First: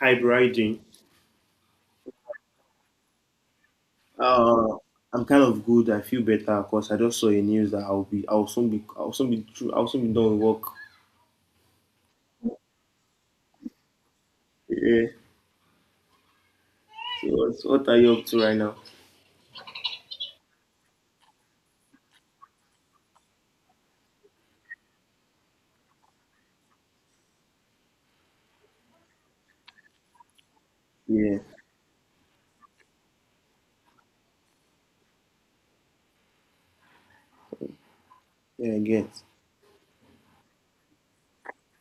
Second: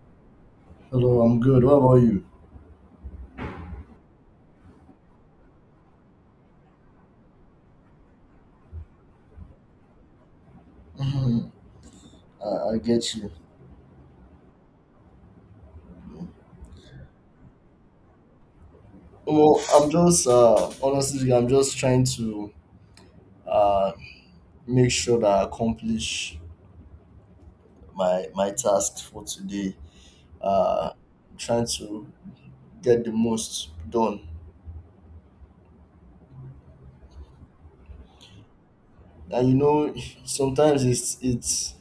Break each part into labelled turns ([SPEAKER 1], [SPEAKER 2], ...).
[SPEAKER 1] Hybriding.
[SPEAKER 2] Hello, I'm good. What about you?
[SPEAKER 1] Uh, I'm kind of good. I feel better because I just saw a news that I'll soon be done with work.
[SPEAKER 2] Mhm, I get you.
[SPEAKER 1] Yeah. What are you up to right now?
[SPEAKER 2] Well, I'm just honestly, I'm just trying to uh, make sure that I accomplish my task for today. Uh,
[SPEAKER 1] Yeah.
[SPEAKER 2] trying to get the most done,
[SPEAKER 1] Yeah, I get.
[SPEAKER 2] and you know, sometimes it's it's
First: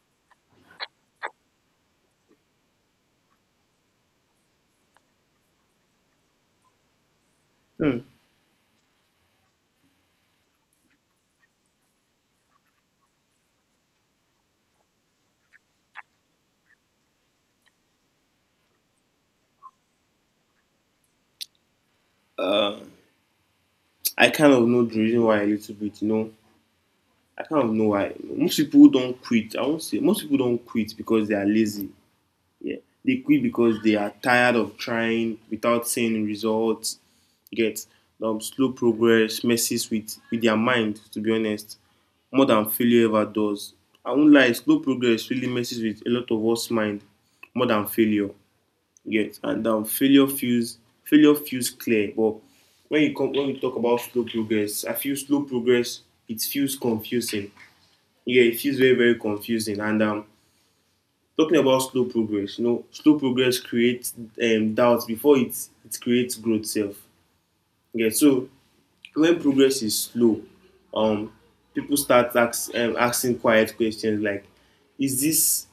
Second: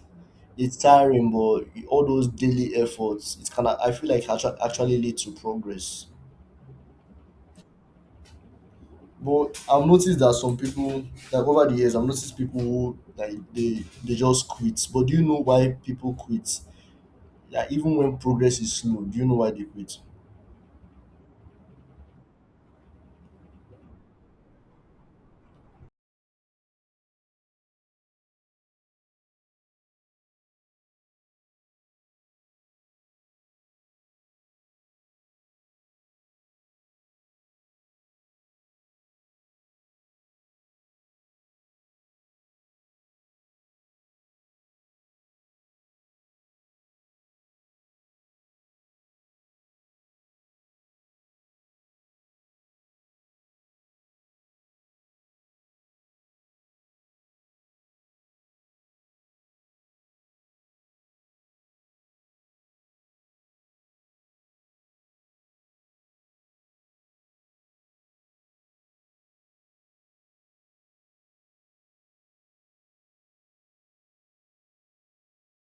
[SPEAKER 2] it's tiring, but all those daily efforts, it can I feel like actually lead to progress.
[SPEAKER 1] Hmm.
[SPEAKER 2] But I've noticed that some people, like over the years, I've noticed people who like they just quit. But do you know why people quit? Like even when progress is slow, do you know why they quit?
[SPEAKER 1] Uh, I kind of know the reason why a little bit. You know, I kind of know why. Most people don't quit. I won't say most people don't quit because they are lazy. Yeah. They quit because they are tired of trying without seeing results. You get slow progress messes with their mind, to be honest, more than failure ever does. I won't lie, slow progress really messes with a lot of us mind more than failure. Yes, and failure feels clear, but when you come when we talk about slow progress, I feel slow progress it feels confusing. Yeah, it feels very confusing. And talking about slow progress, you know, slow progress creates doubts before it creates growth self. Yeah, so when progress is slow, um people start asking quiet questions like, is this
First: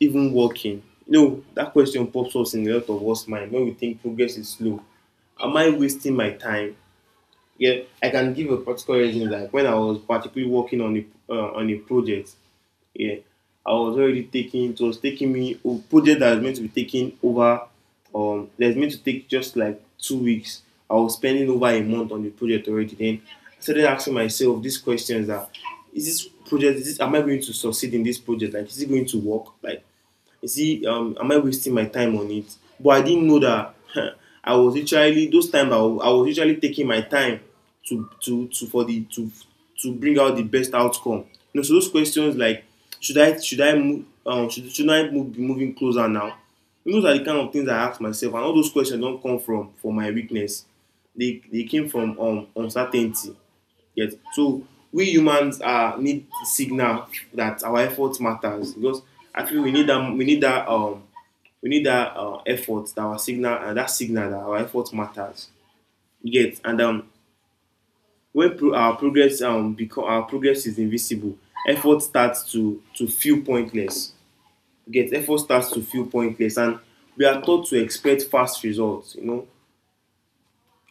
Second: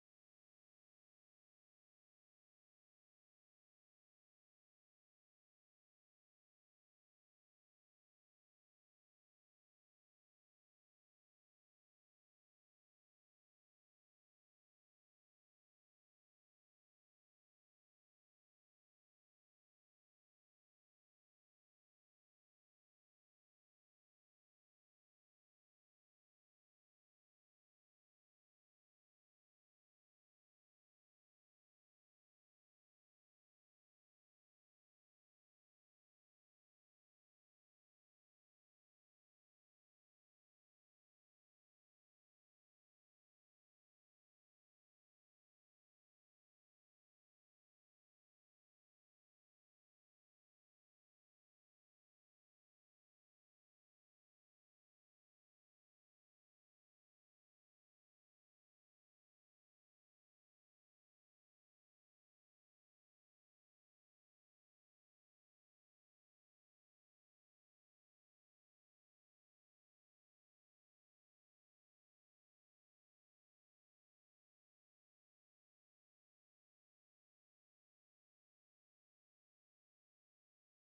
[SPEAKER 1] even working? You know, that question pops up in a lot of us mind when we think progress is slow. Am I wasting my time? Yeah, I can give a practical reason, like when I was particularly working on a project. Yeah, I was already taking. It was taking me a project that was meant to be taking over. That was meant to take just like 2 weeks. I was spending over a month on the project already. Then I started asking myself these questions: that is this project? Am I going to succeed in this project? Like, is it going to work? Like, is it am I wasting my time on it? But I didn't know that I was literally those I was literally taking my time to to to for the to to bring out the best outcome. You know, so those questions like, should I move, should I move, be moving closer now? Those are the kind of things I ask myself, and all those questions don't come from my weakness. They came from uncertainty. Yet, so we humans are need signal that our effort matters. Because I feel we need that effort that our signal, and that signal that our effort matters. You get. And our progress become our progress is invisible, effort starts to feel pointless. You get, effort starts to feel pointless. And we are taught to expect fast results. You know,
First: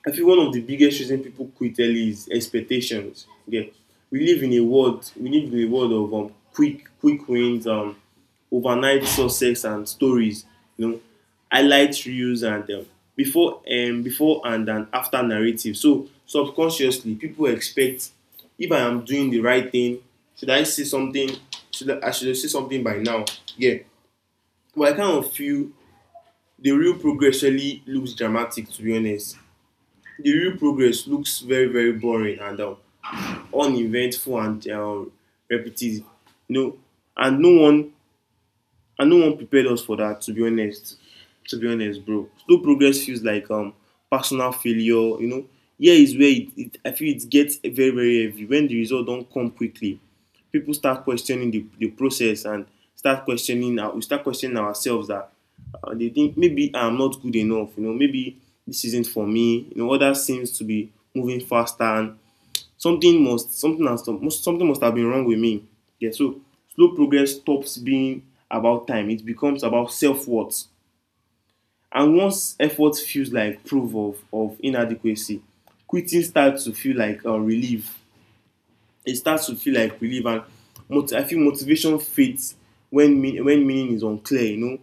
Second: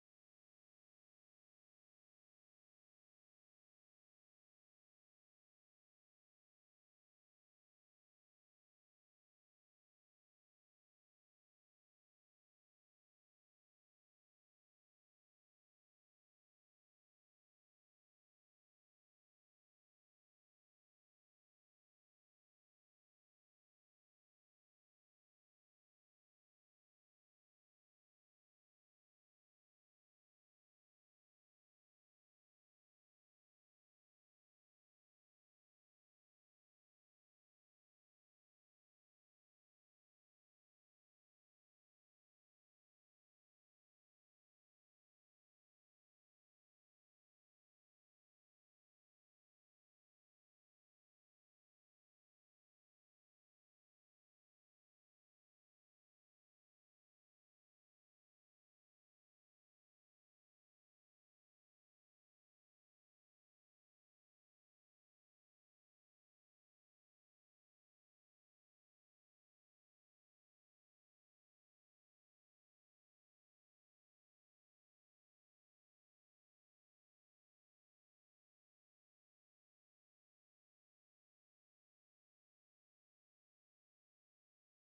[SPEAKER 1] I feel one of the biggest reasons people quit early is expectations. Yeah, we live in a world of quick wins, overnight success and stories. You know, highlight reels, and before before and after narrative. So subconsciously, people expect, if I am doing the right thing, should I see something? I should see something by now? Yeah, but I kind of feel the real progress really looks dramatic, to be honest. The real progress looks very boring, and uneventful, and repetitive. You know, and no one and no one prepared us for that. To be honest, bro, slow progress feels like personal failure. You know, here is where it I feel it gets very heavy when the result don't come quickly. People start questioning the process, and we start questioning ourselves that they think maybe I'm not good enough. You know, maybe this isn't for me. You know, others seems to be moving faster, and something must have been wrong with me. Yeah, so slow progress stops being about time, it becomes about self-worth. And once effort feels like proof of inadequacy, quitting starts to feel like relief. It starts to feel like relief. And moti I feel motivation fades when meaning is unclear. You know,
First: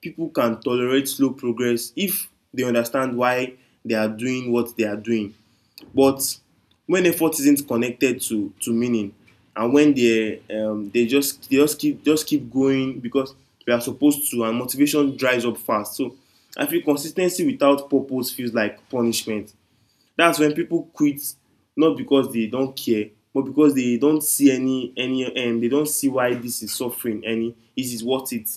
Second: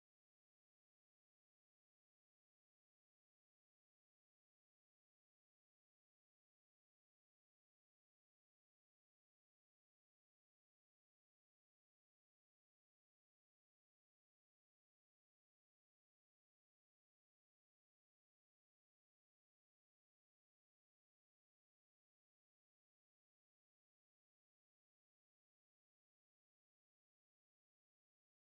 [SPEAKER 1] people can tolerate slow progress if they understand why they are doing what they are doing. But when effort isn't connected to meaning, and when they just keep going because they are supposed to, and motivation dries up fast. So I feel consis ten cy without purpose feels like punishment. That's when people quit, not because they don't care, but because they don't see any they don't see why this is suffering any it is worth it.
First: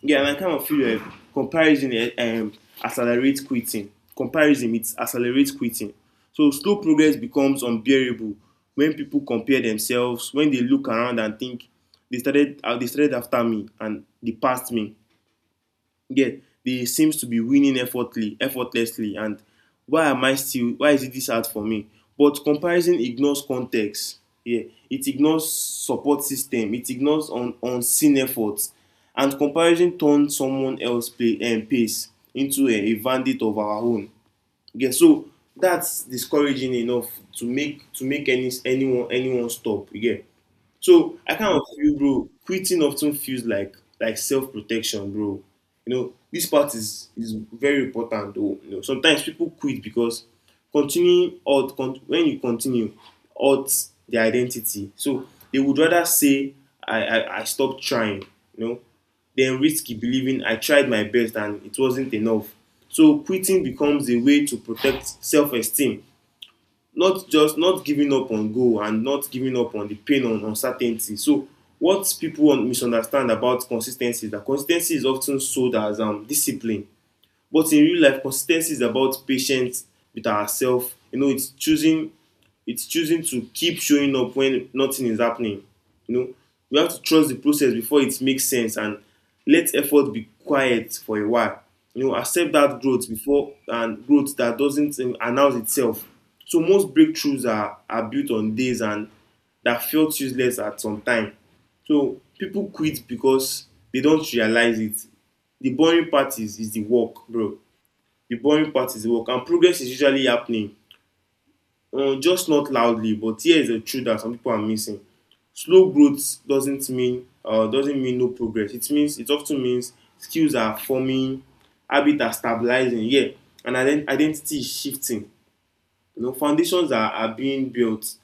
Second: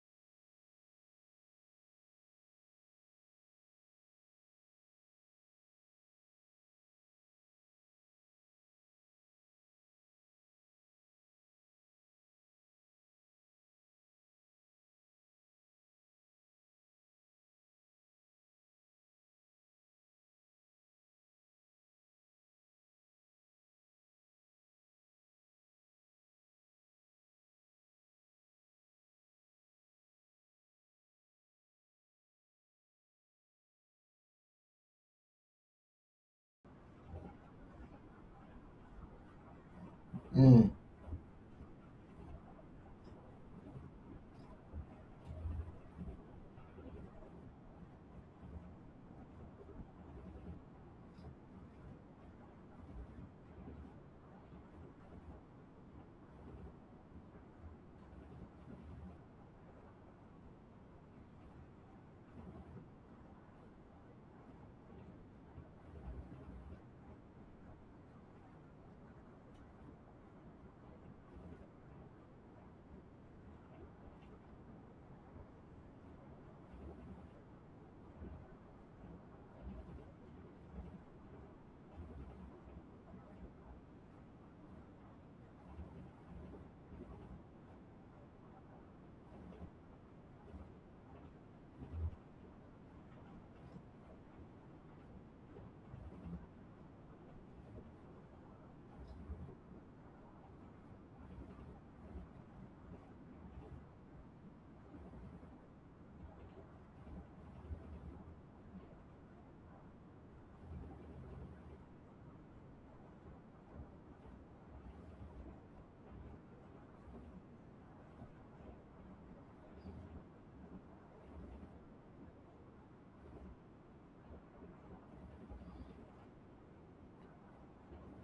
[SPEAKER 1] Yeah, and I kind of feel comparison accelerates quitting. Comparison, it accelerates quitting. So slow progress becomes unbearable when people compare themselves, when they look around and think, they started after me and they passed me. Get, they seems to be winning effortlessly. And why am I still, why is it this hard for me? But comparison ignores context. Yeah, it ignores support system, it ignores un unseen effort. And comparison turns someone else play, and pace into a bandit of our own. Yeah, so that's discouraging enough to make anyone stop. Yeah.
[SPEAKER 2] Mm.
[SPEAKER 1] So I kind of feel, bro, quitting often feels like self protection, bro. You know, this part is very important, though. You know, sometimes people quit because when you continue, odds their identity. So they would rather say, I stopped trying. You know, than risky believing I tried my best and it wasn't enough. So quitting becomes a way to protect self esteem, not just not giving up on goal, and not giving up on the pain on uncertainty. So what people misunderstand about consistency is that consistency is often sold as discipline. But in real life, consistency is about patience with ourselves. You know, it's choosing, it's choosing to keep showing up when nothing is happening. You know, we have to trust the process before it makes sense, and let effort be quiet for a while. You know, accept that growth before and growth that doesn't announce itself. So most breakthroughs are built on days and that felt useless at some time. So people quit because they don't realize it. The boring part is the work, bro. The boring part is the work, and progress is usually happening, just not loudly. But here is the truth that some people are missing: slow growth doesn't mean no progress. It means, it often means skills are forming, habits are stabilizing. Yeah, and identity is shifting. You know, foundations are being built,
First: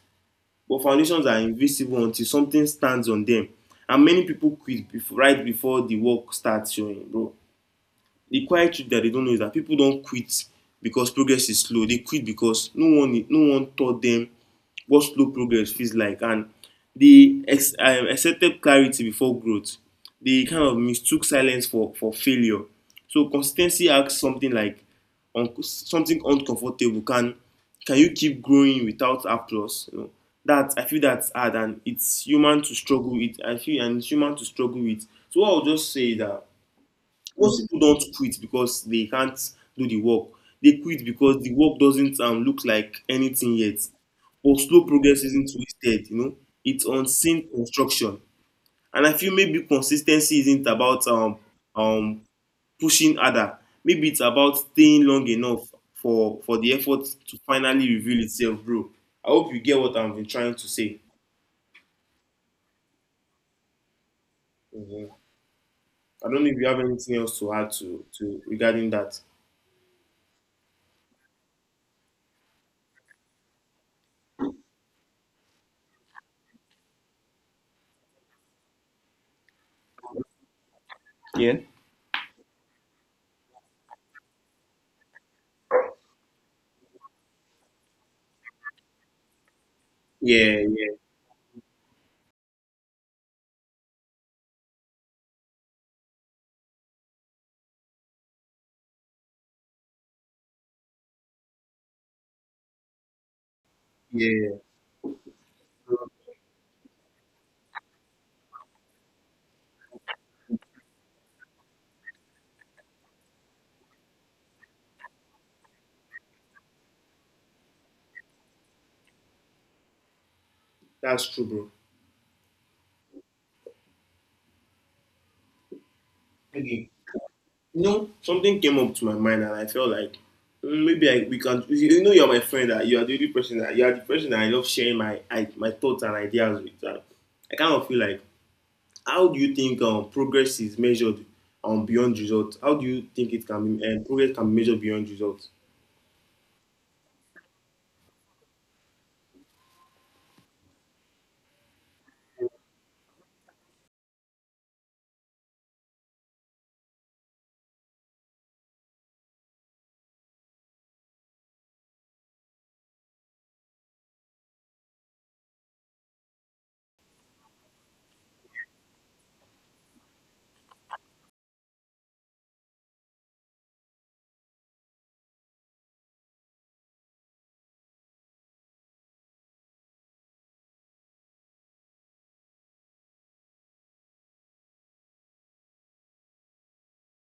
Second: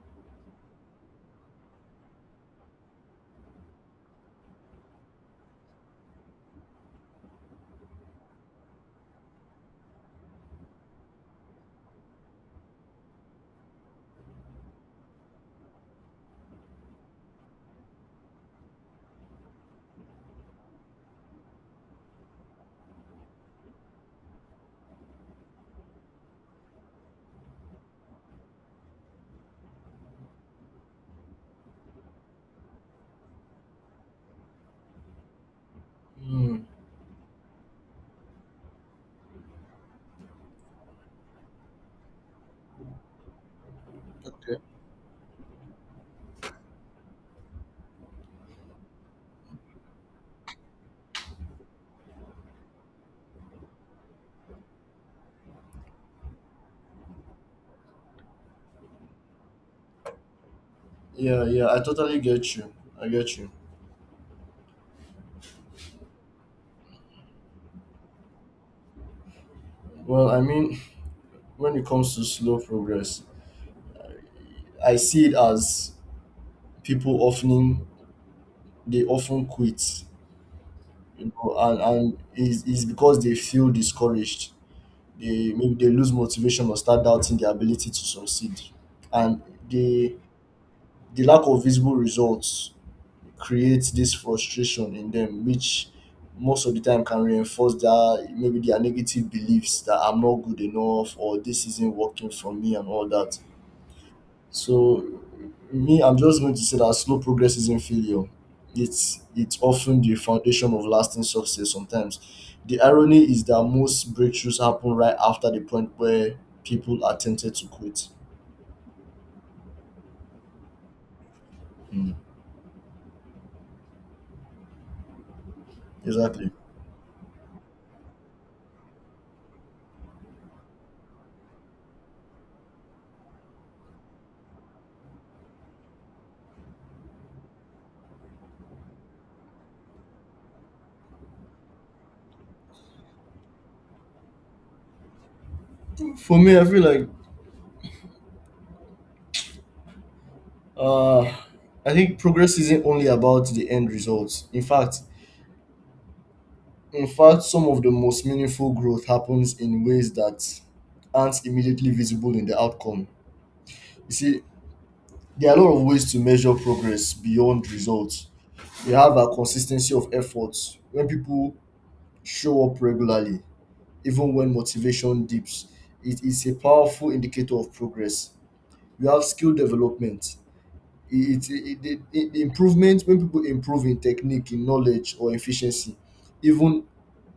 [SPEAKER 1] but foundations are invisible until something stands on them. And many people quit right before the work starts showing, bro. The quiet truth that they don't know is that people don't quit because progress is slow. They quit because no one taught them what slow progress feels like, and accepted clarity before growth. They kind of mistook silence for failure. So consistency asks something like something uncomfortable. Can you keep growing without applause? You know, that I feel that's hard, and it's human to struggle with. I feel, and it's human to struggle with. So what I'll just say is that
[SPEAKER 2] Mm.
[SPEAKER 1] most people don't quit because they can't do the work. They quit because the work doesn't look like anything yet.
[SPEAKER 2] Okay.
[SPEAKER 1] But slow progress isn't wasted, you know. It's unseen construction. And I feel maybe consistency isn't about um, pushing harder. Maybe it's about staying long enough for the effort to finally reveal itself, bro. I hope you get what I've been trying to say.
[SPEAKER 2] Yeah, yeah. I totally get you. I get you.
[SPEAKER 1] Mhm. I don't know if you have anything else to add to regarding that.
[SPEAKER 2] Well, I mean, when it comes to slow progress, I see it as people often they often quit, you know,
[SPEAKER 1] Yeah.
[SPEAKER 2] and it's because they feel discouraged, they maybe they lose motivation or start doubting their ability to succeed. And the
[SPEAKER 1] Yeah, yeah,
[SPEAKER 2] the lack of visible results creates this frustration in them, which most of the time can reinforce their maybe their negative beliefs that I'm not good enough or this isn't working for me and all that.
[SPEAKER 1] yeah.
[SPEAKER 2] So me, I'm just going to say that slow progress isn't failure. It's often the foundation of lasting success sometimes. The irony is that most breakthroughs happen right after the point where people are tempted to quit.
[SPEAKER 1] That's true, bro.
[SPEAKER 2] Mm. Exactly.
[SPEAKER 1] Okay. You know, something came up to my mind, and I felt like maybe we can. You know, you're my friend. That you are the person that I love sharing my thoughts and ideas with. And I kind of feel like, how do you think progress is measured beyond results? How do you think it can be progress can be measured beyond results?
[SPEAKER 2] For me, I feel like uh I think progress isn't only about the end results. In fact, some of the most meaningful growth happens in ways that aren't immediately visible in the outcome. You see, there are a lot of ways to measure progress beyond results. We have a consistency of efforts. When people show up regularly, even when motivation dips, it is a powerful indicator of progress. We have skill development. The improvement when people improve in technique, in knowledge, or efficiency, even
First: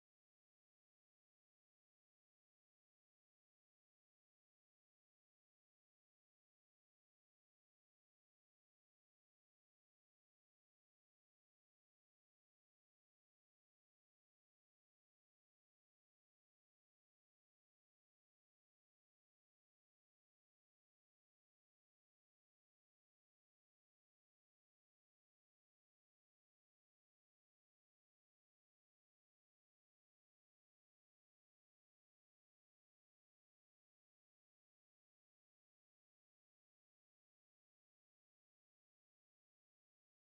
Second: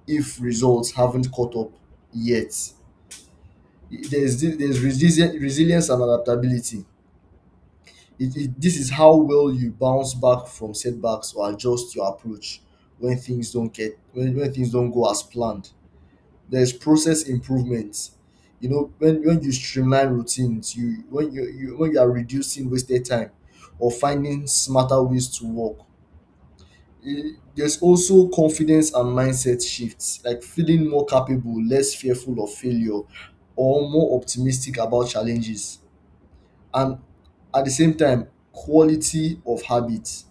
[SPEAKER 2] if results haven't caught up yet. There's resilience and adaptability, this is how well you bounce back from setbacks or adjust your approach when things don't get when things don't go as planned. There's process improvements, you know, when you streamline routines you when you, when you are reducing wasted time or finding smarter ways to work. Eh, there's also confidence and mindset shifts like feeling more capable, less fearful of failure or more optimistic about challenges, and at the same time quality of habits.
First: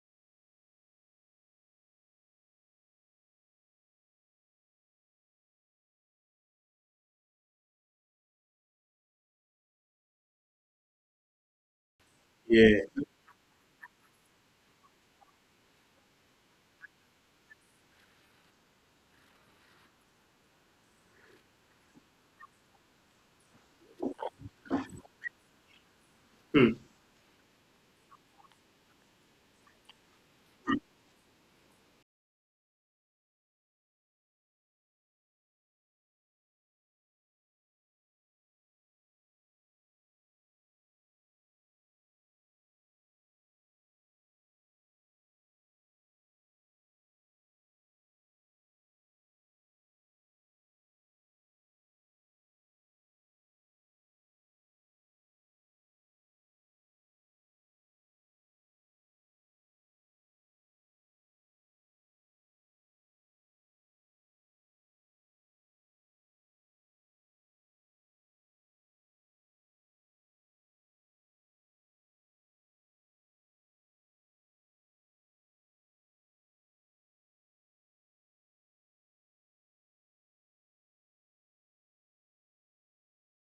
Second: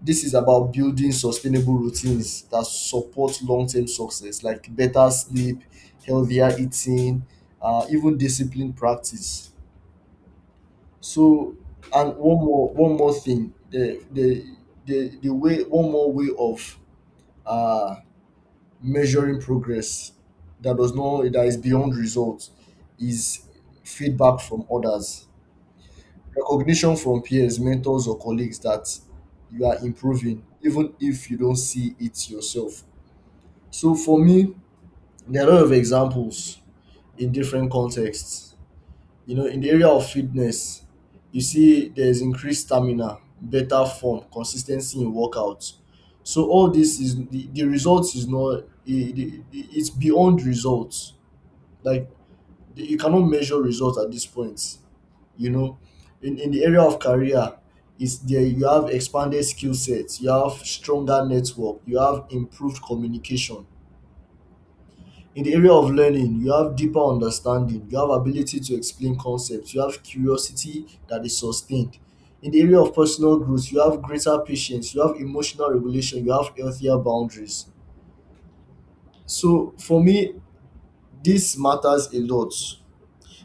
[SPEAKER 2] This is about building sustainable routines that support long-term success, like better sleep, healthier eating, even discipline practice. So, and
[SPEAKER 1] Yeah,
[SPEAKER 2] one more thing, the way one more way of uh, measuring progress that does not that is beyond results is feedback from others,
[SPEAKER 1] hmm.
[SPEAKER 2] recognition from peers, mentors or colleagues that you are improving even if you don't see it yourself. So for me, there are a lot of examples in different contexts, you know. In the area of fitness, you see there's increased stamina, better form, consistency in workouts, so all this is the results is not it's beyond results, like you cannot measure results at this point, you know. In the area of career, is there you have expanded skill sets, you have stronger network, you have improved communication. In the area of learning you have deeper understanding, you have ability to explain concepts, you have curiosity that is sustained. In the area of personal growth you have greater patience, you have emotional regulation, you have healthier boundaries. So for me this matters a lot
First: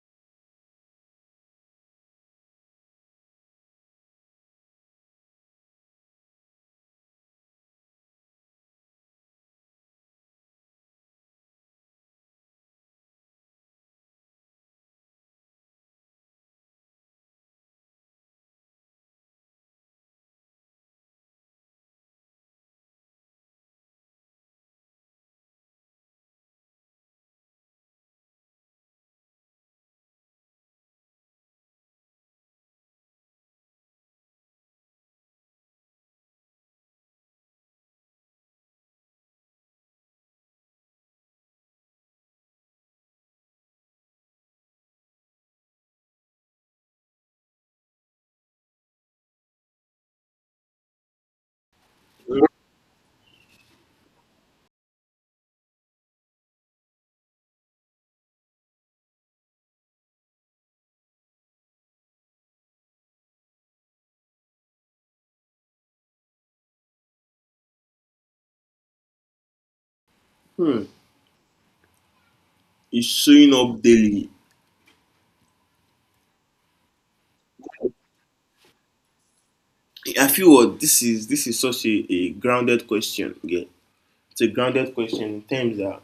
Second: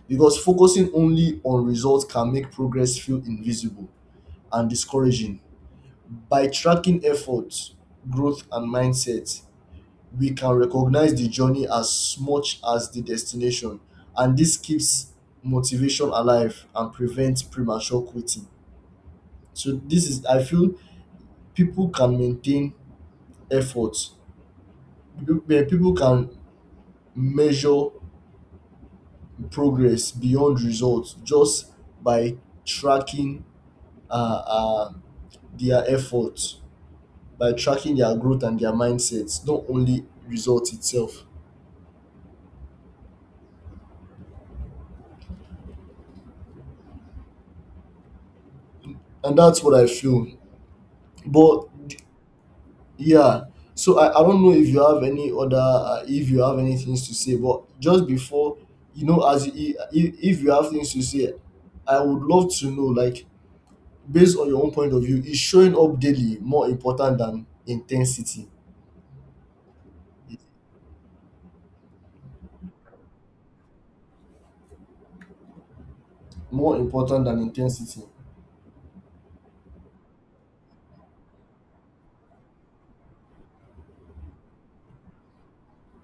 [SPEAKER 2] because focusing only on results can make progress feel invisible and discouraging. By tracking efforts, growth and mindset, we can recognize the journey as much as the destination, and this keeps motivation alive and prevents premature quitting. So this is, I feel, people can maintain efforts. People can measure progress beyond results just by tracking uh, uh, their efforts, by tracking their growth and their mindsets, not only result itself. And that's what I feel. But yeah, so I don't know if you have any other if you have any things to say, but just before, you know, if you have things to say, I would love to know, like based on your own point of view, is showing up daily more important than intensity?
[SPEAKER 1] It's showing up daily.
[SPEAKER 2] More important than intensity?
[SPEAKER 1] I feel what this is. This is such a grounded question. Yeah, it's a grounded question in terms that,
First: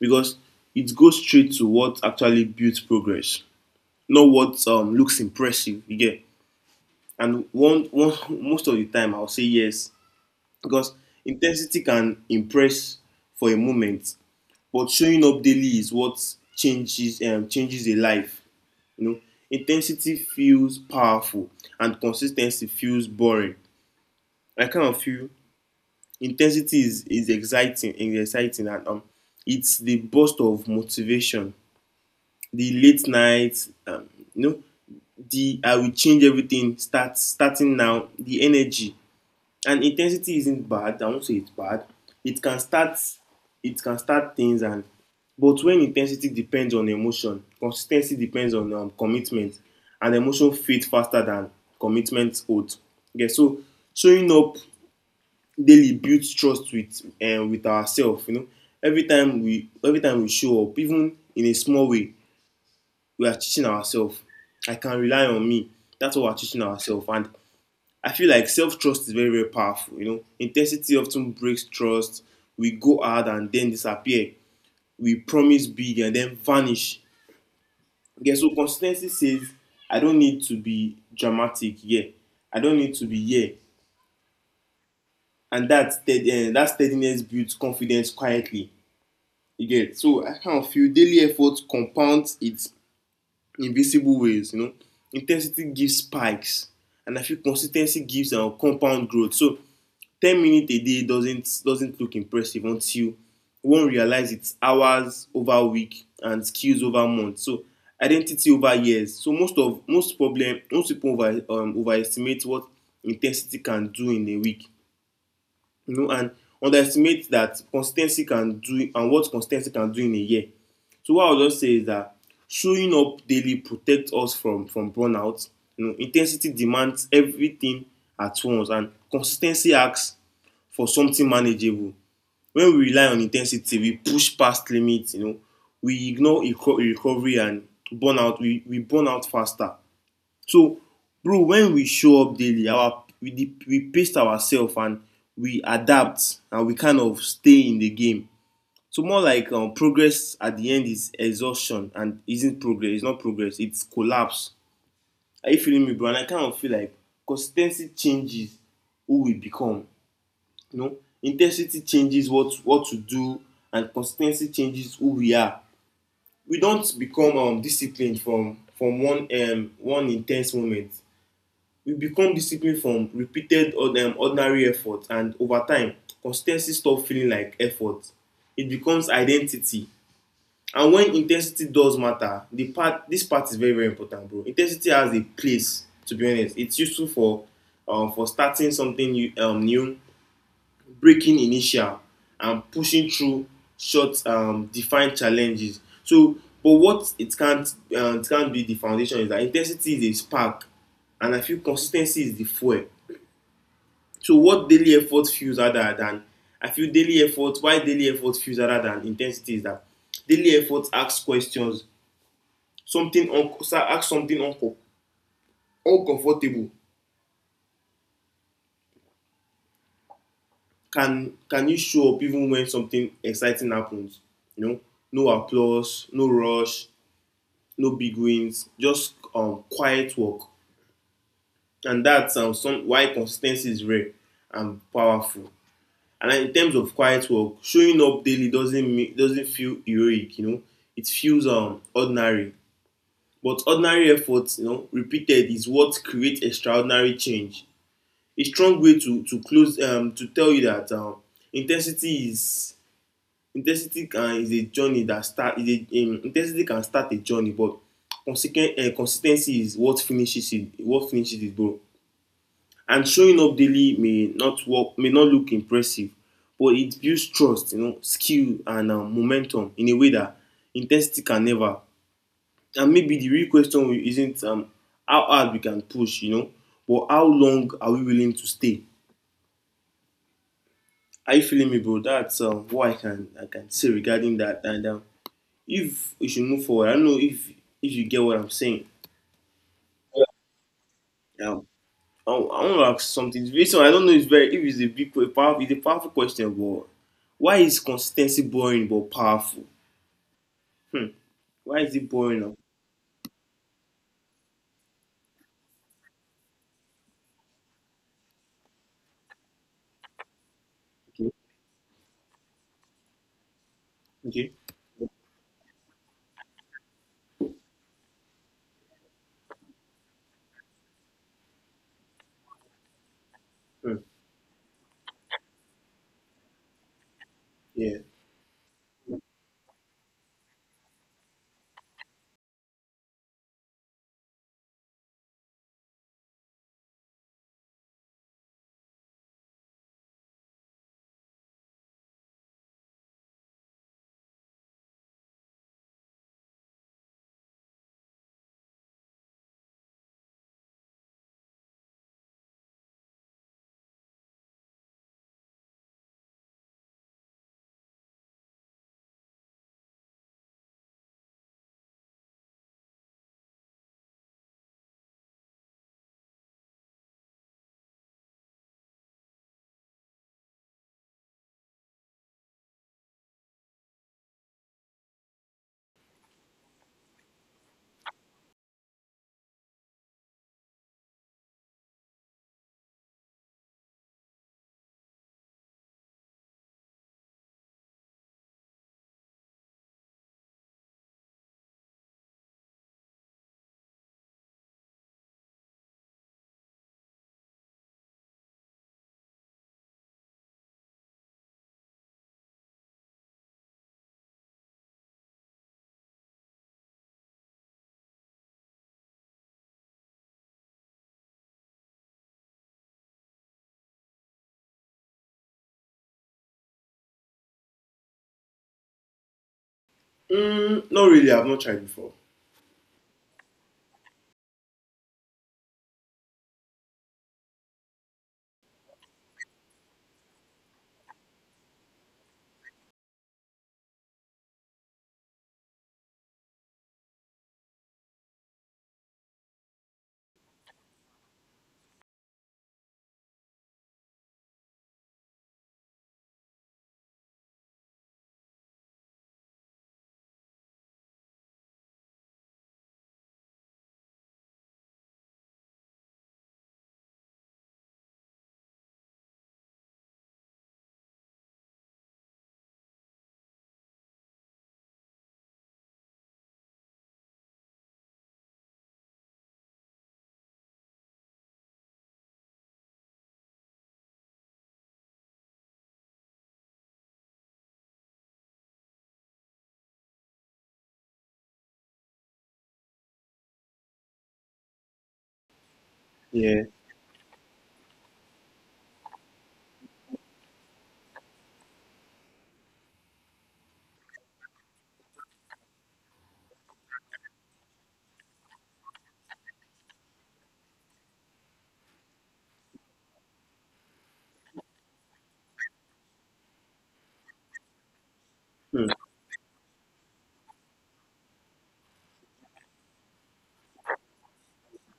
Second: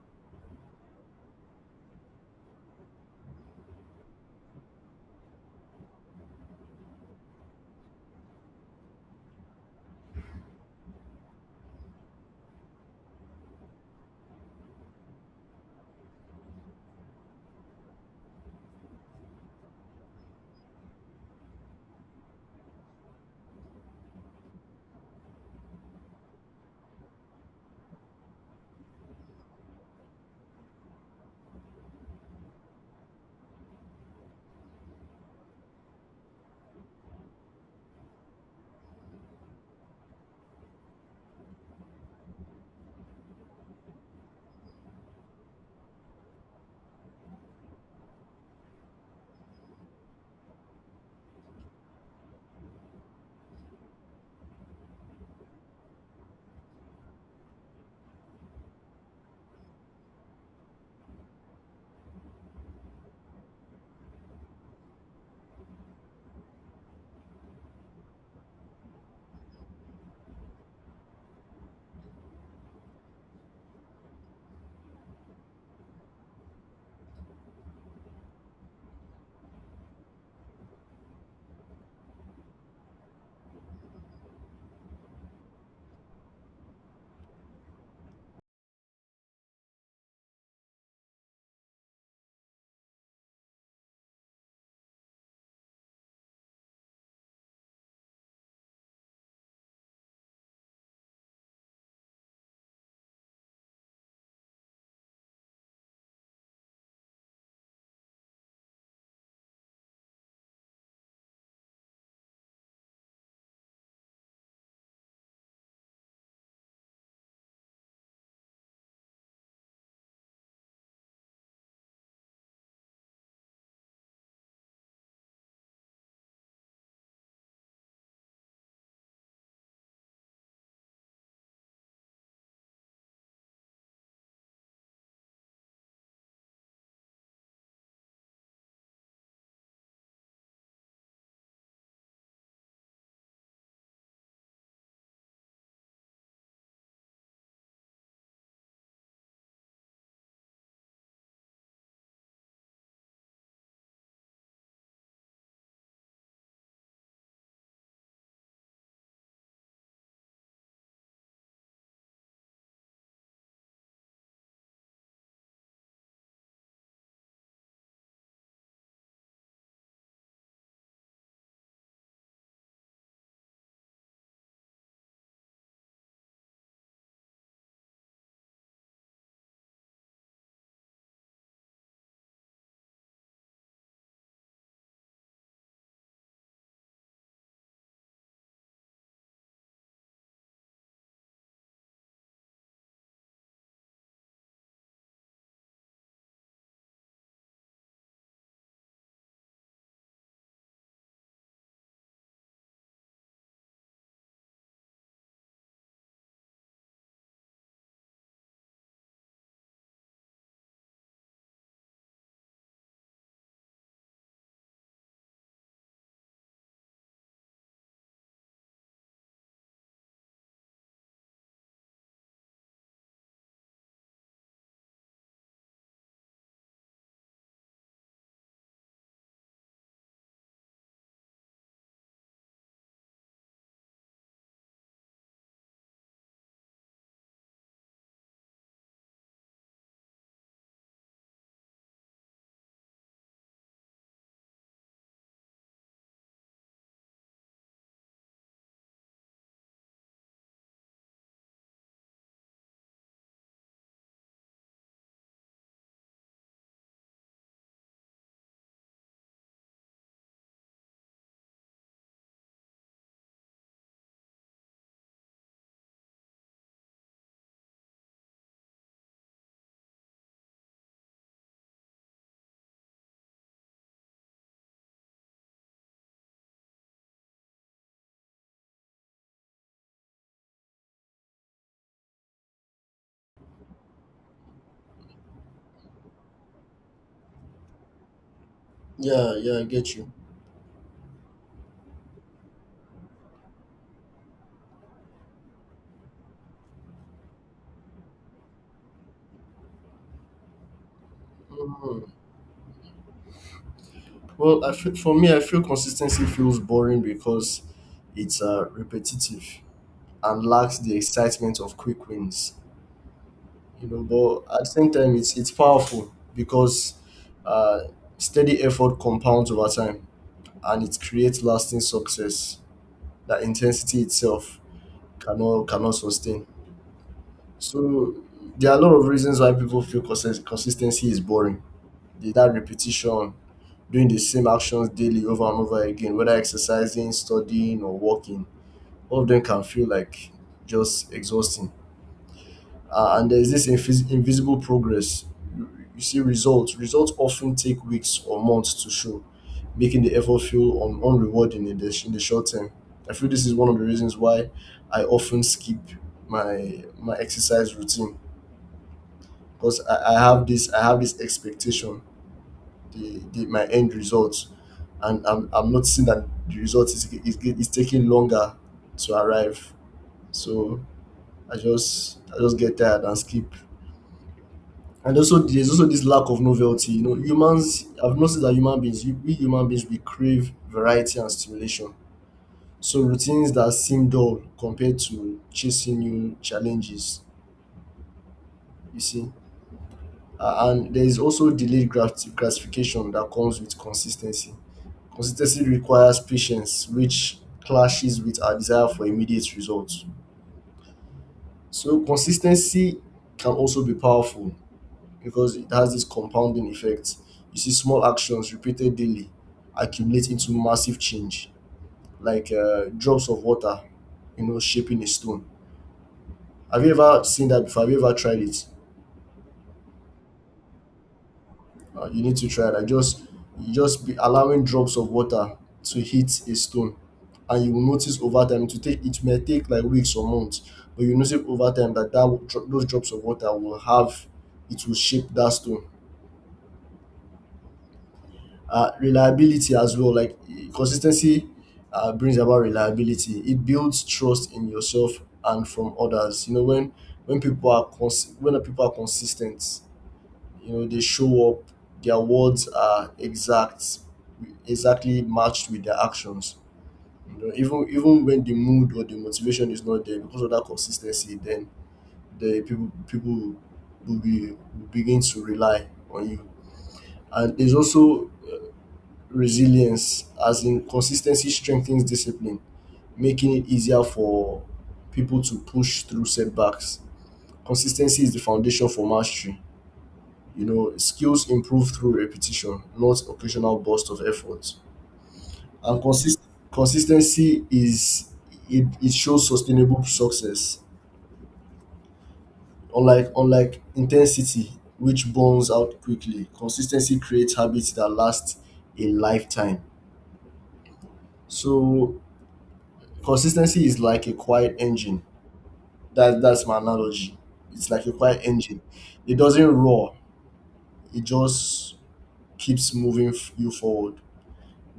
[SPEAKER 1] because it goes straight to what actually builds progress, not what looks impressive. You get. And one most of the time I'll say yes, because intensity can impress for a moment, but showing up daily is what changes a life. You know, intensity feels powerful and consistency feels boring. I kind of feel intensity is exciting, is exciting, and it's the burst of motivation, the late nights, you know, the I will change everything, starting now, the energy. And intensity isn't bad, I won't say it's bad. It can start, it can start things and, but when intensity depends on emotion, consistency depends on commitment, and emotion fades faster than commitment would. Okay, so showing up daily builds trust with ourselves. You know, every time we show up, even in a small way, we are teaching ourselves. I can rely on me. That's what we're teaching ourselves. And I feel like self trust is very, very powerful. You know, intensity often breaks trust. We go hard and then disappear. We promise big and then vanish. Okay, so consistency says, I don't need to be dramatic here. I don't need to be here. And that, that steadiness builds confidence quietly. You get, so I kind of feel daily effort compounds its invisible ways. You know, intensity gives spikes, and I feel consistency gives compound growth. So 10 minutes a day doesn't look impressive until one realize it's hours over week and skills over month, so identity over years. So most people overestimate what intensity can do in a week, you know, and underestimate that consistency can do and what consistency can do in a year. So what I would just say is that showing up daily protect us from burnout. You know, intensity demands everything at once, and consistency asks for something manageable. When we rely on intensity we push past limits, you know, we ignore recovery and burnout we burn out faster. So, bro, when we show up daily, we pace ourselves and we adapt and we kind of stay in the game. So more like, progress at the end is exhaustion and isn't progress. It's not progress. It's collapse. Are you feeling me, bro? And I kind of feel like consistency changes who we become. You know, intensity changes what to do, and consistency changes who we are. We don't become disciplined from one intense moment. We become disciplined from repeated ordinary effort, and over time consistency stops feeling like effort. It becomes identity. And when intensity does matter, the part this part is very, very important, bro. Intensity has a place, to be honest. It's useful for starting something new, new, breaking inertia, and pushing through short, defined challenges. So but what it can't, it can't be the foundation, is that intensity is a spark and I feel consistency is the fuel. So what daily effort feels harder than I feel daily effort why daily effort feels harder than intensity is that daily effort asks questions, something un ask something uncom uncomfortable. Can you show up even when something exciting happens? You know, no applause, no rush, no big wins, just quiet work. And that's some why consis ten cy is rare and powerful. And like, in terms of quiet work, showing up daily doesn't mean, doesn't feel heroic, you know. It feels ordinary. But ordinary efforts, you know, repeated is what creates extraordinary change. A strong way to close, to tell you that intensity is intensity is a journey that start is a intensity can start a journey, but consequent consistency is what finishes it. What finishes it, bro. And showing up daily may not work, may not look impressive, but it builds trust, you know, skill and momentum in a way that intensity can never. And maybe the real question isn't, how hard we can push, you know, but how long are we willing to stay? Are you feeling me, bro? That's what I can say regarding that. And if we should move forward, I don't know if you get what I'm saying.
[SPEAKER 2] Yeah, yeah, I get you.
[SPEAKER 1] Yeah. I want to ask something. This one, I don't know if, if it's a big, it's a powerful question, but why is consistency boring but powerful? Hmm. Why is
[SPEAKER 2] Mhm.
[SPEAKER 1] it boring? And-
[SPEAKER 2] Well, I feel, for me, I feel consistency feels boring because it's repetitive and lacks the
[SPEAKER 1] Okay.
[SPEAKER 2] excitement of quick wins. You know, but
[SPEAKER 1] Okay.
[SPEAKER 2] at the same time it's powerful because uh, steady effort compounds over time and it creates lasting success that
[SPEAKER 1] Hmm.
[SPEAKER 2] intensity itself cannot sustain.
[SPEAKER 1] Yeah.
[SPEAKER 2] So there are a lot of reasons why people feel consistency is boring. That repetition, doing the same actions daily over and over again, whether exercising, studying or walking, all of them can feel like just exhausting. And there's this invisible progress. You, you see results. Results often take weeks or months to show, making the effort feel unrewarding in the, in the short term. I feel this is one of the reasons why I often skip my exercise routine because I have this expectation, the my end results, and I'm noticing that the result is taking longer to arrive, so I just get tired and skip. And also, there's also this lack of novelty. You know, I've noticed that human beings, we human beings, we crave variety and stimulation. So routines that seem dull compared to chasing new challenges, you see. And there is also delayed gratification that comes with consistency. Consistency requires patience, which clashes with our desire for immediate results. So consistency can also be powerful because it has this compounding effect. You see, small actions repeated daily accumulate into massive change, like drops of water, you know, shaping a stone. Have you ever seen that before? Have you ever tried it?
[SPEAKER 1] Mm, not really. I've not tried before.
[SPEAKER 2] You need to try that. Just, you just be allowing drops of water to hit a stone, and you will notice over time. To take it may take like weeks or months, but you notice over time that those drops of water will have, it will shape that stone. Uh, reliability as well. Like consistency brings about reliability. It builds trust in yourself and from others. You know, when when people are consistent, you know they show up. Their words are exact, exactly matched with their actions. You know, even even when the mood or the motivation is not there, because of that consistency, then the people people will begin to rely on you. And there's also resilience, as in consistency strengthens discipline, making it easier for people to push through setbacks. Consistency is the foundation for mastery, you know, skills improve through repetition, not occasional bursts of effort. And
[SPEAKER 1] Yeah.
[SPEAKER 2] consistency is, it shows sustainable success, unlike intensity, which burns out quickly. Consistency creates habits that last a lifetime. So consistency is like a quiet engine. That that's my analogy. It's like a quiet engine.
[SPEAKER 1] Hmm.
[SPEAKER 2] It doesn't roar. It just keeps moving you forward.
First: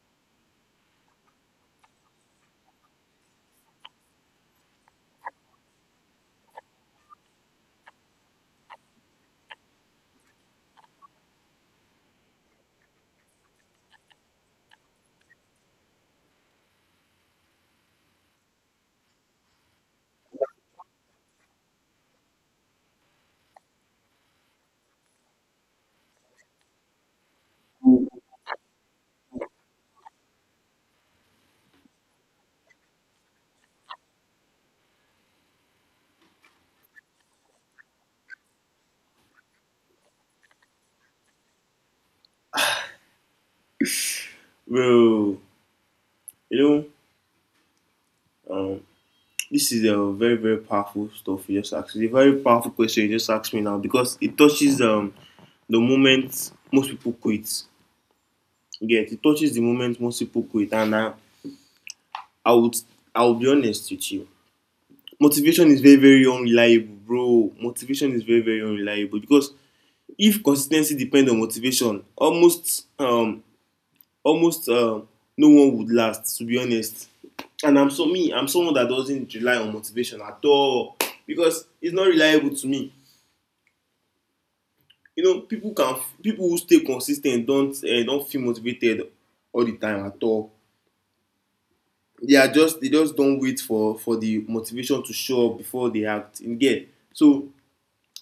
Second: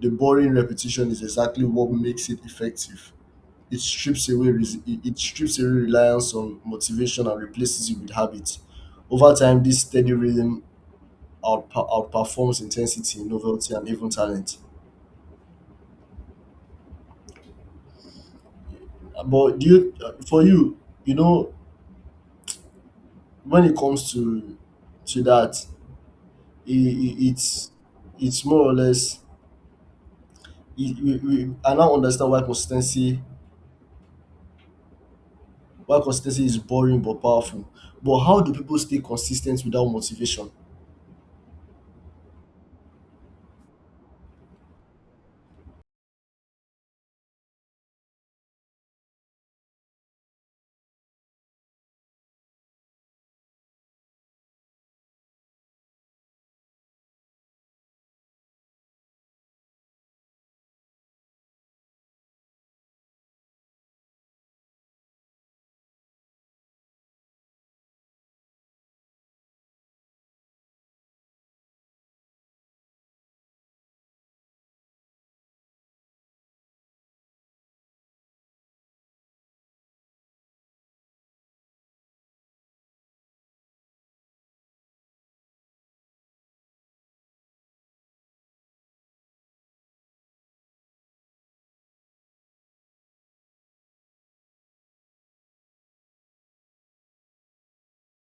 [SPEAKER 2] The boring repetition is exactly what makes it effective. It strips away it strips away reliance on motivation and replaces it with habit. Over time, this steady rhythm outperforms intensity, novelty, and even talent. But do you, for you, you know, when it comes to that, it, it, it's it's more or less it, I now understand why consistency, is boring but powerful. But how do people stay consistent without motivation?
[SPEAKER 1] Well, you know, um, this is a very, very powerful stuff you just asked. It's a very powerful question you just asked me now because it touches the moment most people quit. Yeah, it touches the moment most people quit, and I would, I will be honest with you. Motivation is very, very unreliable, bro. Motivation is very, very unreliable because if consis ten cy depend on motivation, almost no one would last, to be honest. And I'm so me I'm someone that doesn't rely on motivation at all because it's not reliable to me. You know, people who stay consis ten t don't feel motivated all the time at all. They just don wait for the motivation to show up before they act. You get, so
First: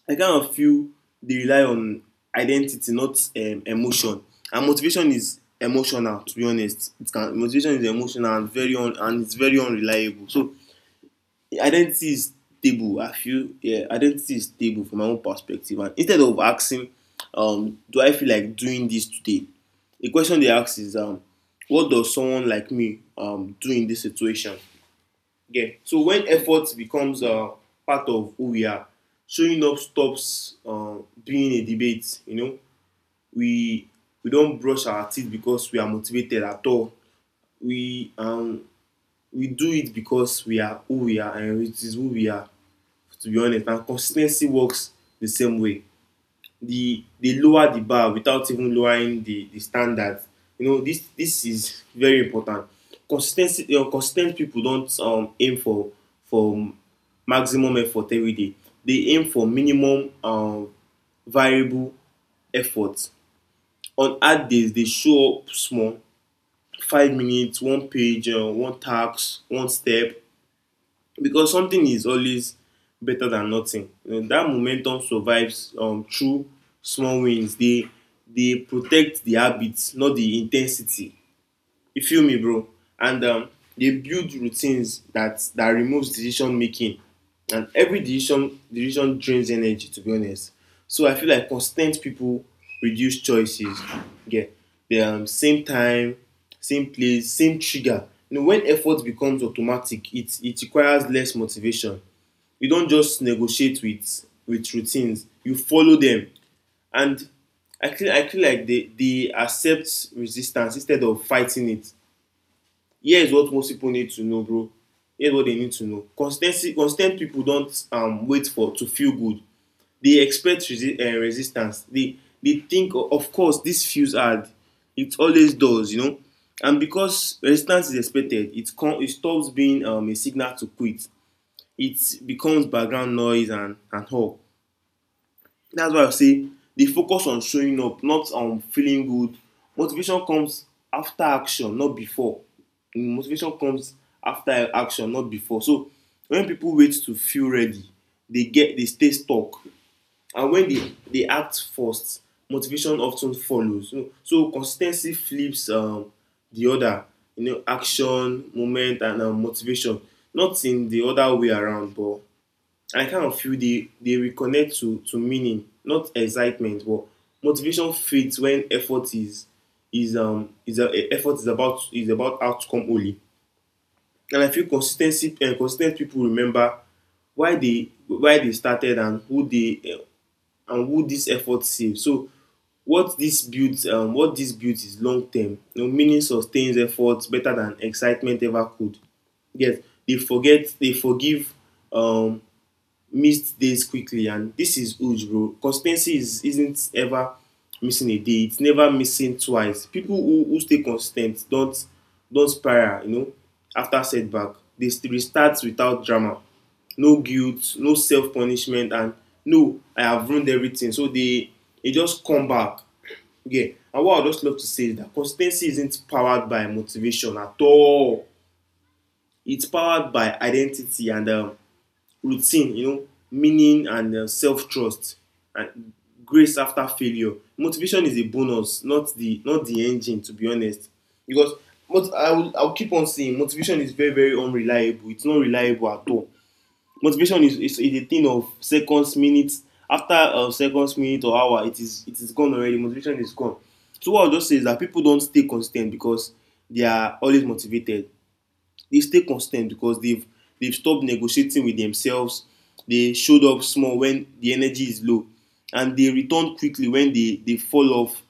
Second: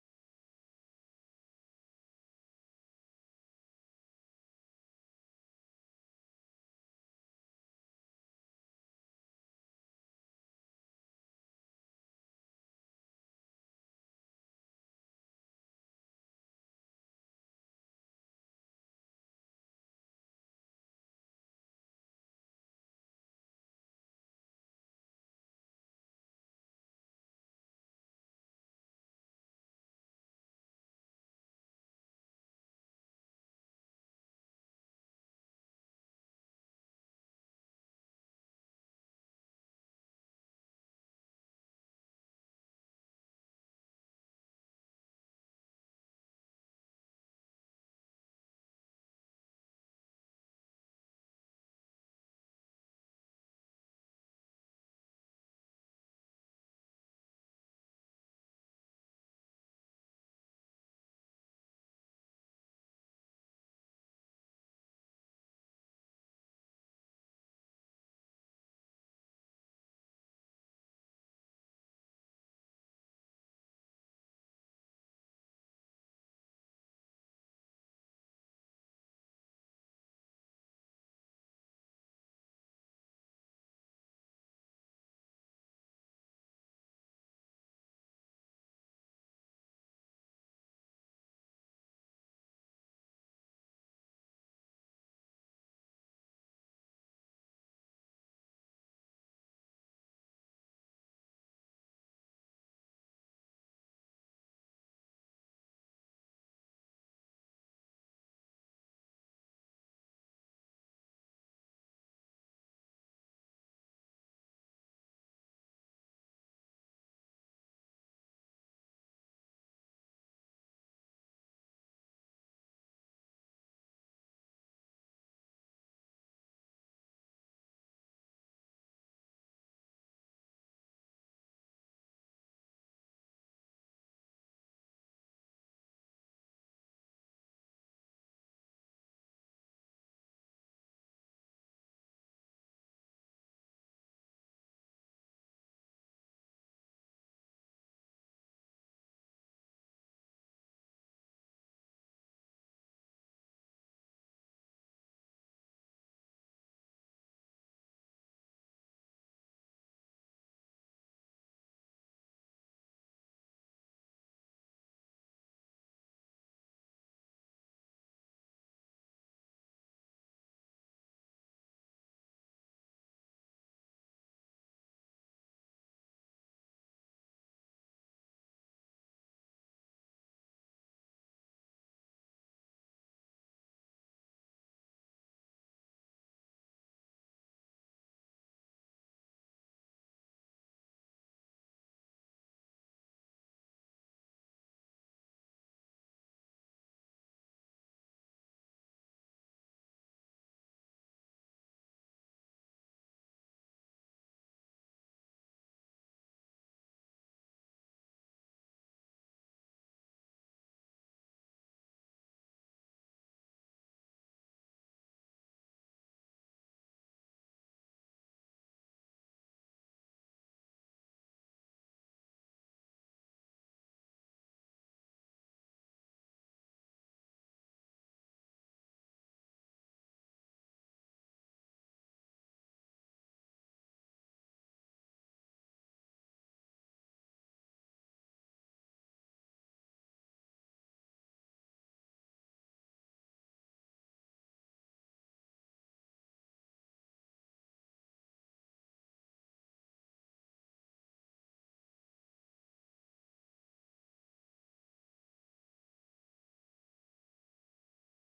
[SPEAKER 1] I kind of feel they rely on identity, not emotion. And motivation is emotional. To be honest, motivation is emotional and it's very unreliable. So identity is stable. I feel, yeah, identity is stable from my own perspective. And instead of asking, do I feel like doing this today? The question they ask is, what does someone like me do in this situation? Yeah. So when effort becomes part of who we are, showing up stops being a debate. You know, we we don't brush our teeth because we are motivated at all. We um we do it because we are who we are and it is who we are. To be honest, and consis ten cy works the same way. They lower the bar without even lowering the standard. You know, this is very important. Consistency, you know, consistent people don't aim for maximum effort every day. They aim for minimum, variable effort. On hard days they show up small: 5 minutes, one page, one task, one step, because something is always better than nothing. You know, that momentum survives through small wins. They protect the habit, not the intensity. You feel me, bro? And they build routines that removes decision making, and every decision drains energy, to be honest. So I feel like constant people reduce choices. Yeah, the, same time, same place, same trigger. You know, when effort becomes automatic, it requires less motivation. You don't just negotiate with routines, you follow them. And I feel like they accept resistance instead of fighting it. Here's what most people need to know, bro. Here's what they need to know. Consistent people don't, wait for to feel good. They expect resistance. They think, "Oh, of course, this feels hard. It always does, you know." And because resistance is expected, it stops being, a signal to quit. It becomes background noise and all. That's why I say dey focus on showing up, not on feeling good. Motivation comes after action, not before. Mm, motivation comes after action, not before. So when people wait to feel ready, they stay stuck, and when they act first, motivation of ten follows. So consis ten cy flips, the order. You know, action moment and, motivation, not in the other way around. But I kind of feel they reconnect to meaning, not excitement, but motivation fades when effort is, effort is about, is about outcome only. And I feel consistency and, consistent people remember why they started and and who this effort saved. So what this builds, what this builds is long term. You know, meaning sustains efforts better than excitement ever could. Yes, they forgive um missed days quickly, and this is huge, bro. Consistency is, isn't ever missing a day. It's never missing twice. People who stay consistent don't spiral, you know, after setback. They restart without drama, no guilt, no self punishment, and no, I have ruined everything. So they just come back. Yeah. And what I just love to say is that consistency isn't powered by motivation at all. It's powered by identity and, routine, you know, meaning and, self-trust, and grace after failure. Motivation is a bonus, not the, not the engine, to be honest. Because I will keep on saying motivation is very, very unreliable. It's not reliable at all. Motivation is is a thing of seconds, minutes. After a, seconds, minute or hour, it is gone already. Motivation is gone. So what I will just say is that people don stay consis ten t because they are always motivated. They stay constant because they've stopped negotiating with themselves. They showed up small when the energy is low, and they return quickly when they fall off.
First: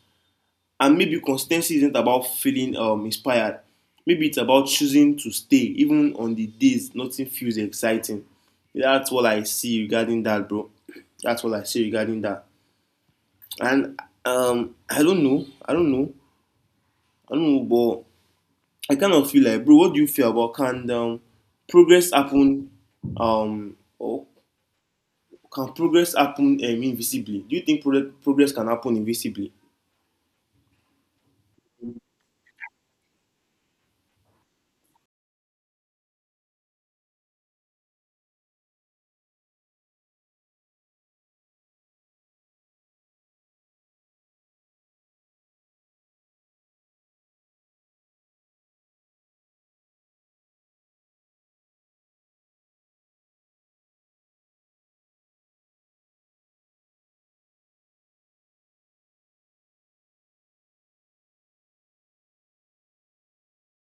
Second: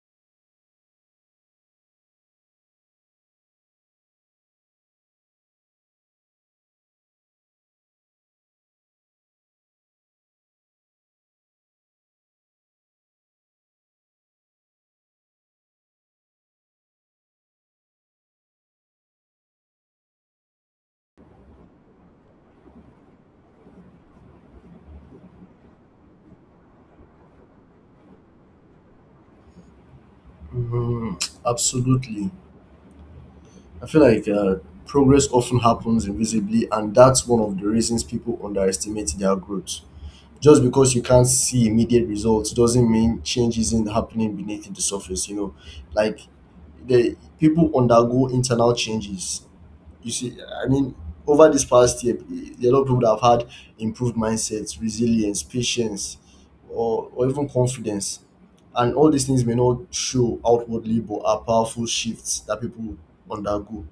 [SPEAKER 1] And maybe constancy isn't about feeling, inspired. Maybe it's about choosing to stay even on the days nothing feels exciting. That's what I see regarding that, bro. That's what I see regarding that. And um, I don't know, I don't know, I don't know, but I kind of feel like, bro, what do you feel about, progress happen, um, or can progress happen, invisibly? Do you think progress can happen invisibly?
[SPEAKER 2] Mm, absolutely, I feel like progress often happens invisibly, and that's one of the reasons people underestimate their growth. Just because you can't see immediate results doesn't mean change isn't happening beneath the surface. You know, like the people undergo internal changes. You see, I mean, over this past year, there are a lot of people that have had improved mindsets, resilience, patience, or even confidence. And all these things may not show outwardly, but are powerful shifts that people undergo.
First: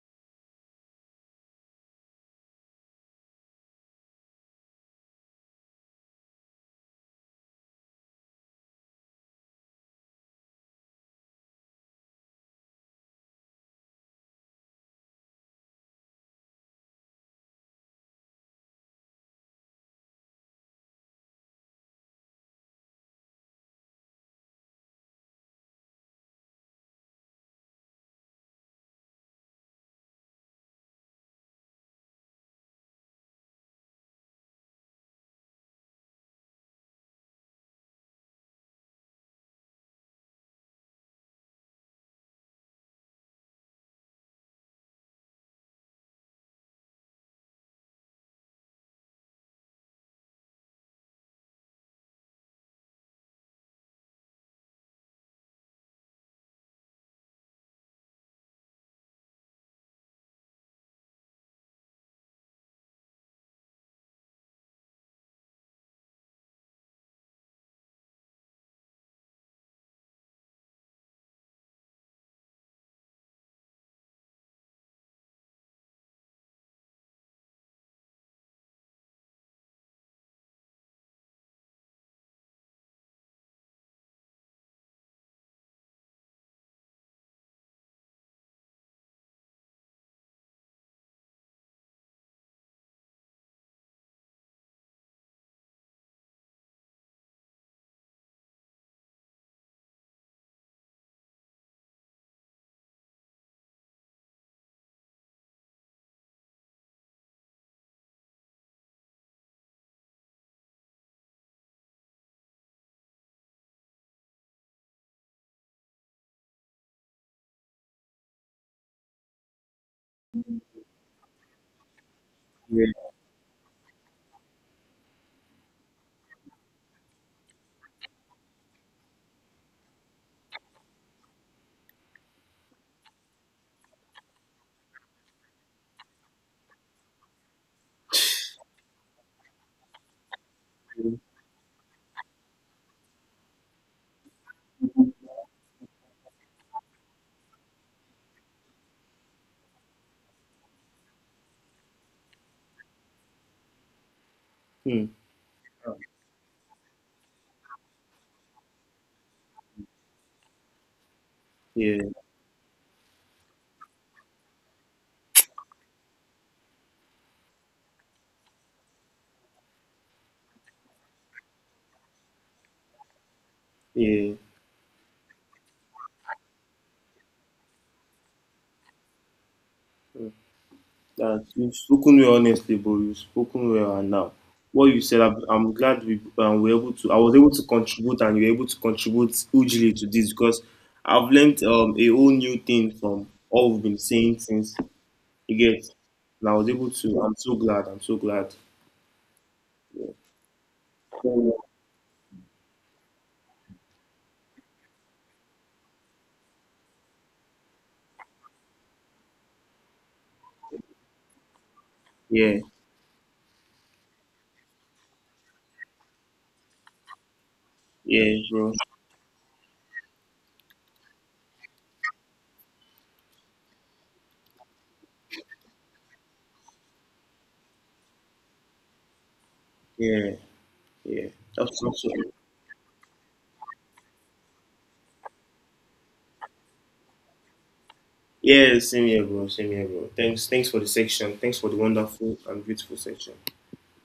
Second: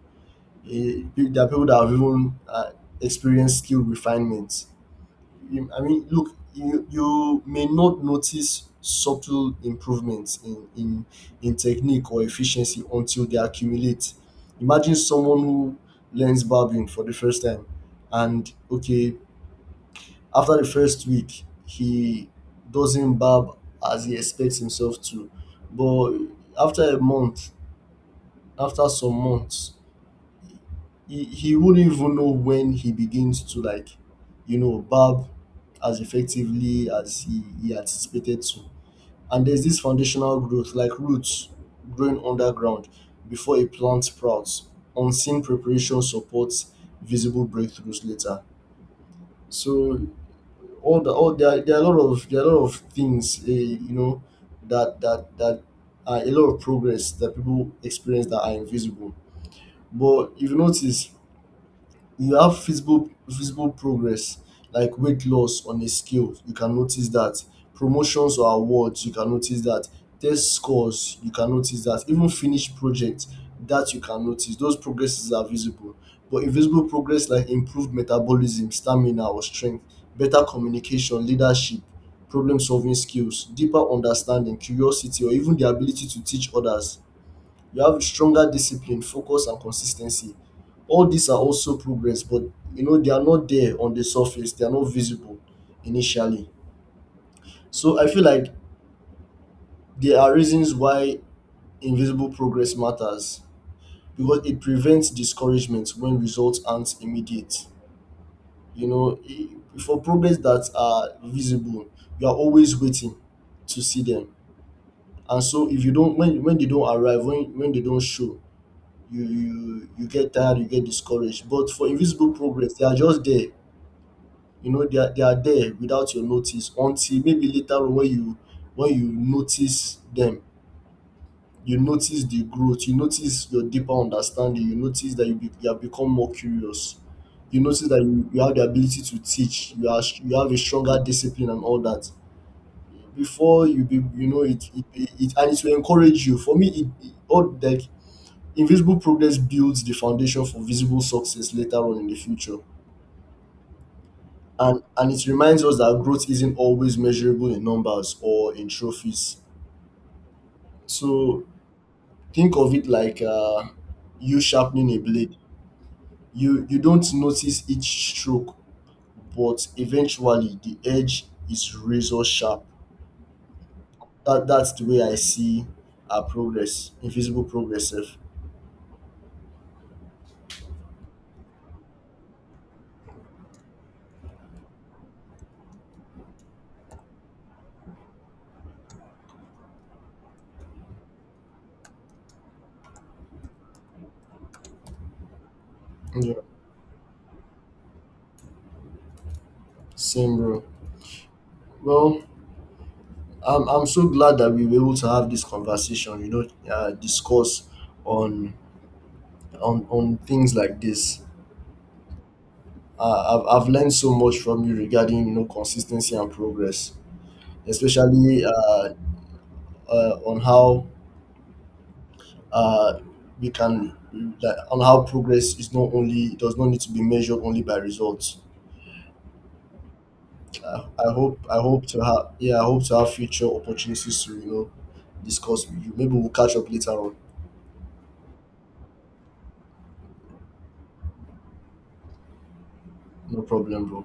[SPEAKER 2] Eh, there are people that have even experienced skill refinement. I mean, look, you may not notice subtle improvements in in technique or efficiency until they accumulate. Imagine someone who learns barbering for the first time, and okay, after the first week, he doesn't barb as he expects himself to, but after a month, after some months, he wouldn't even know when he begins to like, you know, barb as effectively as he anticipated to. And there's this foundational growth, like roots growing underground before a plant sprouts, unseen preparation supports visible breakthroughs later. So all the all there are a lot of there are a lot of things, you know, that are a lot of progress that people experience that are invisible. But if you notice, you have visible progress, like weight loss on a scale, you can notice that. Promotions or awards, you can notice that. Test scores, you can notice that. Even finished projects, that you can notice. Those progresses are visible. But invisible progress like improved metabolism, stamina or strength, better communication, leadership, problem solving skills, deeper understanding, curiosity, or even the ability to teach others. You have stronger discipline, focus and consistency. All these are also progress, but you know, they are not there on the surface. They are not visible initially. So I feel like there are reasons why invisible progress matters, because it prevents discouragement when results aren't immediate. You know, for progress that are visible, you are always waiting to see them, and so if you don't, when they don't arrive, when they don't show, you get tired, you get discouraged. But for invisible progress, they
[SPEAKER 1] Yeah.
[SPEAKER 2] are just there. You know, they are there without your notice until maybe later on when you notice them, you notice the growth, you notice your deeper understanding, you notice that you have become more curious. You notice that you have the ability to teach, you have a stronger discipline and all that. Before you be you know it, and it will encourage you. For me, it all like invisible progress builds the foundation for visible success later on in the future.
[SPEAKER 1] Hmm.
[SPEAKER 2] And it reminds us that growth isn't always measurable in numbers or in trophies. So
[SPEAKER 1] Yeah.
[SPEAKER 2] think of it like you sharpening a blade. You don't notice each stroke, but eventually the edge is razor sharp.
[SPEAKER 1] Yeah.
[SPEAKER 2] That's the way I see our progress, invisible progress. Sef.
[SPEAKER 1] Hmm. That you've spoken well, honestly, bro. You've spoken well, and now what you said, I'm glad we, were able to. I was able to contribute, and you were able to contribute hugely to this because I've learned, a whole new thing from all we've been saying since. You get?
[SPEAKER 2] Yeah,
[SPEAKER 1] And I was able to. I'm so glad. I'm so glad.
[SPEAKER 2] same bro. Well, I'm so glad that we were able to have this conversation. You know, discuss on on things like this.
[SPEAKER 1] Yeah,
[SPEAKER 2] I've learned so much from you regarding, you know, consistency and progress,
[SPEAKER 1] yeah,
[SPEAKER 2] especially
[SPEAKER 1] bro.
[SPEAKER 2] on how uh, we can that on how progress is not only it does not need to be measured only by results.
[SPEAKER 1] Yeah, yeah.
[SPEAKER 2] I
[SPEAKER 1] That's
[SPEAKER 2] hope to
[SPEAKER 1] also.
[SPEAKER 2] have I hope to have future opportunities to, you know, discuss with you. Maybe we'll catch up later on.
[SPEAKER 1] Yeah, same here, bro. Same here, bro. Thanks, thanks for the section. Thanks for the wonderful and beautiful section.
[SPEAKER 2] No problem, bro.